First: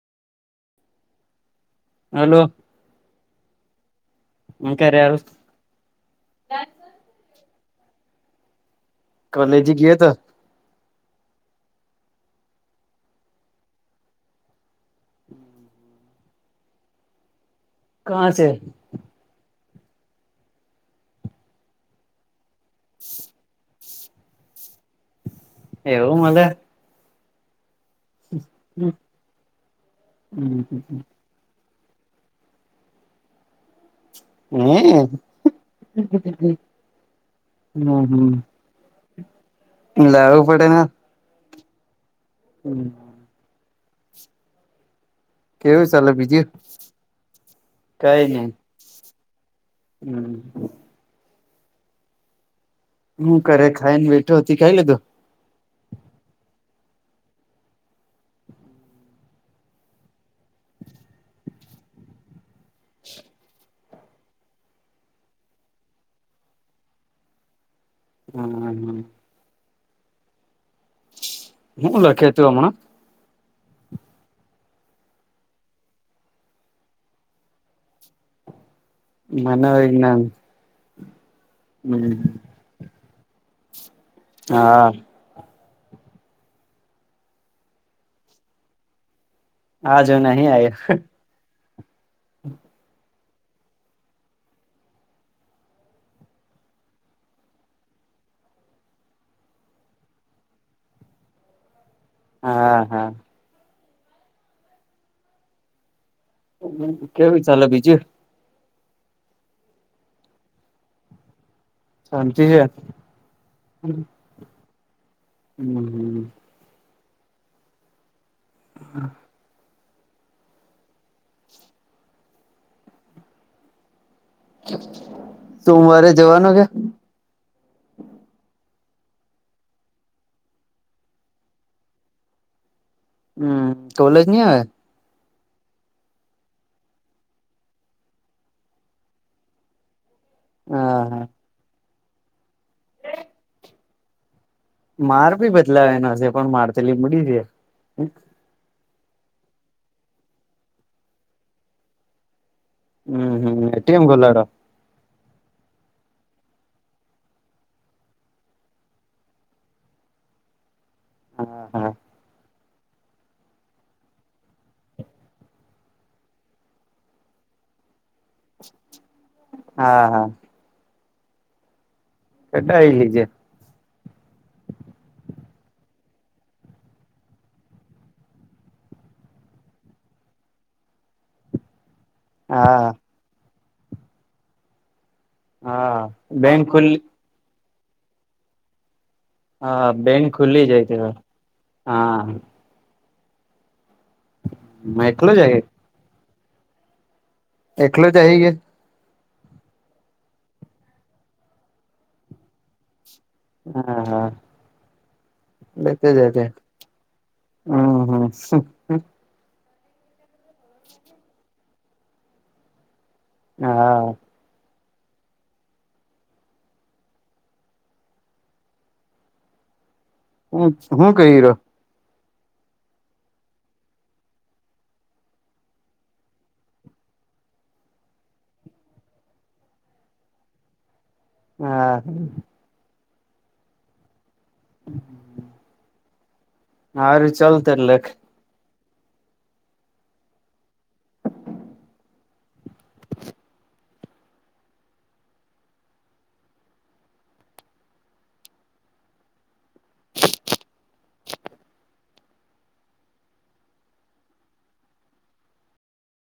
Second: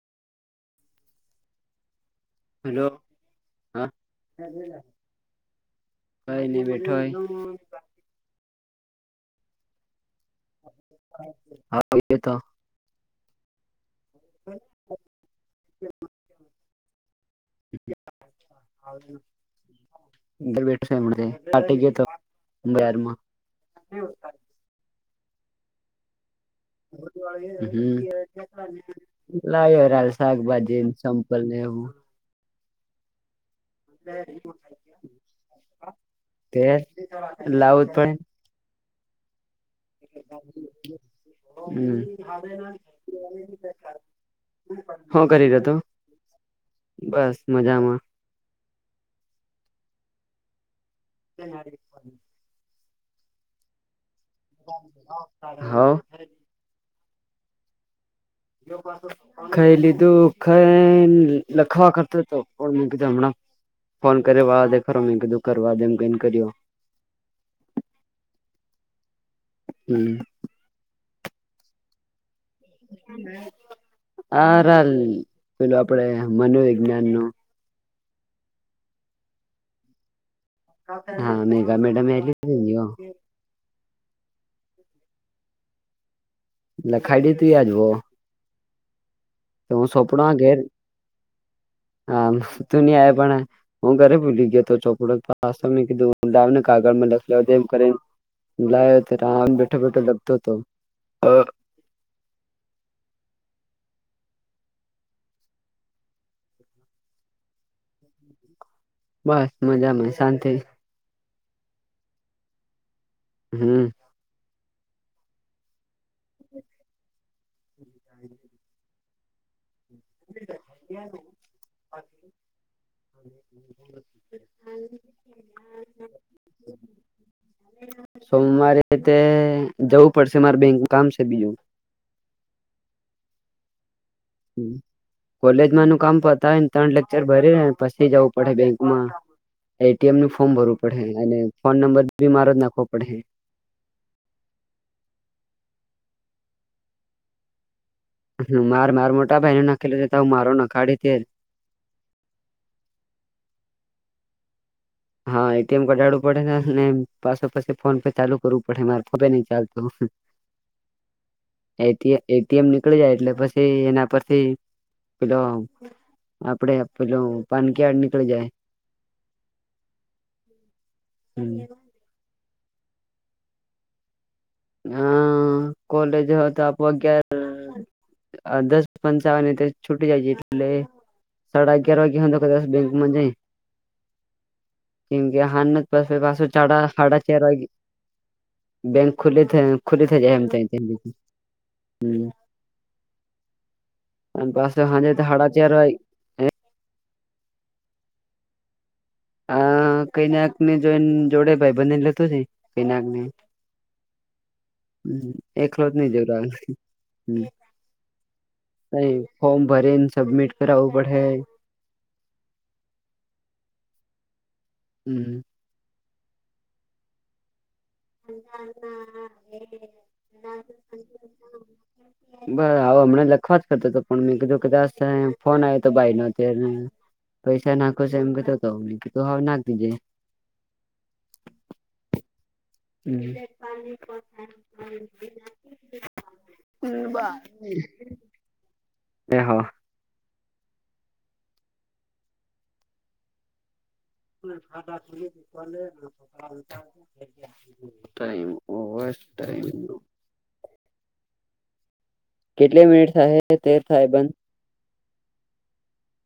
Hello hello હા હું કરે હાલ હય નઈ બેઠોય કોલેજ ગીએ તો હા ગ્યોતો [inaudible] કહા સે? ઘર બેઠો છે [unintelligible] [inaudible] એવું મળે હમ, હે લાયો રા શાકભાજી ન સમ પલ ને એવું. તે લાવું હમ જ પડે. હમ લાવવું પડે ને હમ. હમ હું કરીરો તું, કેવું ચાલે બીજું બસ મજામાં. કઈ ની હમ. તે નાગરિકપણું હું કરે ખાઈન બેઠો, તી ખાઈ લધું? હઓ. ખાઈ લીધું, ખાઈન લખવા કરતો તો. કોલ મુકીદે હમણાં. ફોન કરવા દે ખરો મેં કીધું કરવાદે એમ કરીન કર્યો. હમ, હમ. હમ. હું લખે તું હમણાં? ઓરલ પેલું આપડે મનોવિજ્ઞાન નું મનોવિજ્ઞાન હા, મેગા મેડમ હમ એ [unintelligible] હા. લખાદી તી આજ વો તો હું જો સોપડુ આ નહી ઘેર આયો આમ તું ની આવે પણે હું ઘરે ભુલી ગ્યોતો ચોપડા પાસ તો મેં કીધું લાવને કાગળમાં લખવાડે એમ કરીન લાયો તો આમ બેઠો બેઠો લખતો તો અ હા, હા. કેવું ચાાલે બીજું? બસ મજામાં, શાંતિ. શાંતિ છે. હમ. [inaudible] [inaudible] હા. [inaudible] સોમવારે જવાનો છે? સોમવારે તે જવું પડશે માર બેંકનુ કામ સે બીજું. હમ, કોલેજ ની આવે. કોલેજમાંનું કામ પતાઈન ત્રણ લેક્ચર ભરીને પછી જાવું પડે બેંકમાં. એટીએમ નું ફોર્મ ભરવું હા પડહે હા અને ફોન નંબર બી મારો જ નાખવો પડહે. માર ભી બદલાવેનો સે પણ માર તો લીબડી છે. હમ હ માર માર મોટા ભાઈનો નાખેલો છે તો મારો નખાડી તે હમ, હમ, હમ તેમ ગલડો. હા એટીએમ કઢાડવું પડેને અને પાછો પસી ફોન પે ચાલુ કરવું પડહે મારે ખબર નઈ નહી ચાલતું હશે. [inaudible] હા એટી એટીએમ નીકળી જાય એટલે પછી એના પરથી પેલો આપડે પેલું પાન કાર્ડ નીકળી જાય. હા હા. હમ્મ. એ તો અઈલી જે. હા કોલેજ હો તો આપ અગાર થયે. અ દસ પંચાવને તો છૂટી જાય છે એટલે સાડા અગિયાર વાગે તો દશ હા મિનિટ મા જઇ. કેમ કે હાનના હા પાસા પાસું બેંક ચાડા ખુલ્લી સાડા ચાર વાગે બેંક ખુલ્લી થઇ હા ખુલ્લી થઈ બેંક જાય એમ ખુલ્લી તે હા હમ્મ. અને પાસો હાજે તો એકલો હાડા જાય ચાર આઈ. એકલો જાય હે. આ કૈનાક ને જોને જોડે ભાઈ બનેને લેતો જઈ કૈનાકને. હા હા. હ એકલો જ લેતે નહી જતા જતે હમ્મ. હમ હમ તઈ ફોર્મ ભરીન સબમિટ કરાવવું પડે હે. હા. હમ્મ. [unintelligible] હ હું કહી રીહો. બ આવો હમણાં લખવા જ જતો હતો પણ મેં કીધું કે ફોન આવ્યો હતો ભાઈ નો પૈસા નાખો સો એમ કેતો તો. મે કીધું હાવ નાખ તીજે. હા. હમ્મ. ઇ હારું ચાલ તાર બાકી. લખ એ હા. [unintelligible] Time over time. કેટલી મિનિટ થાય તેર થાય બંધ.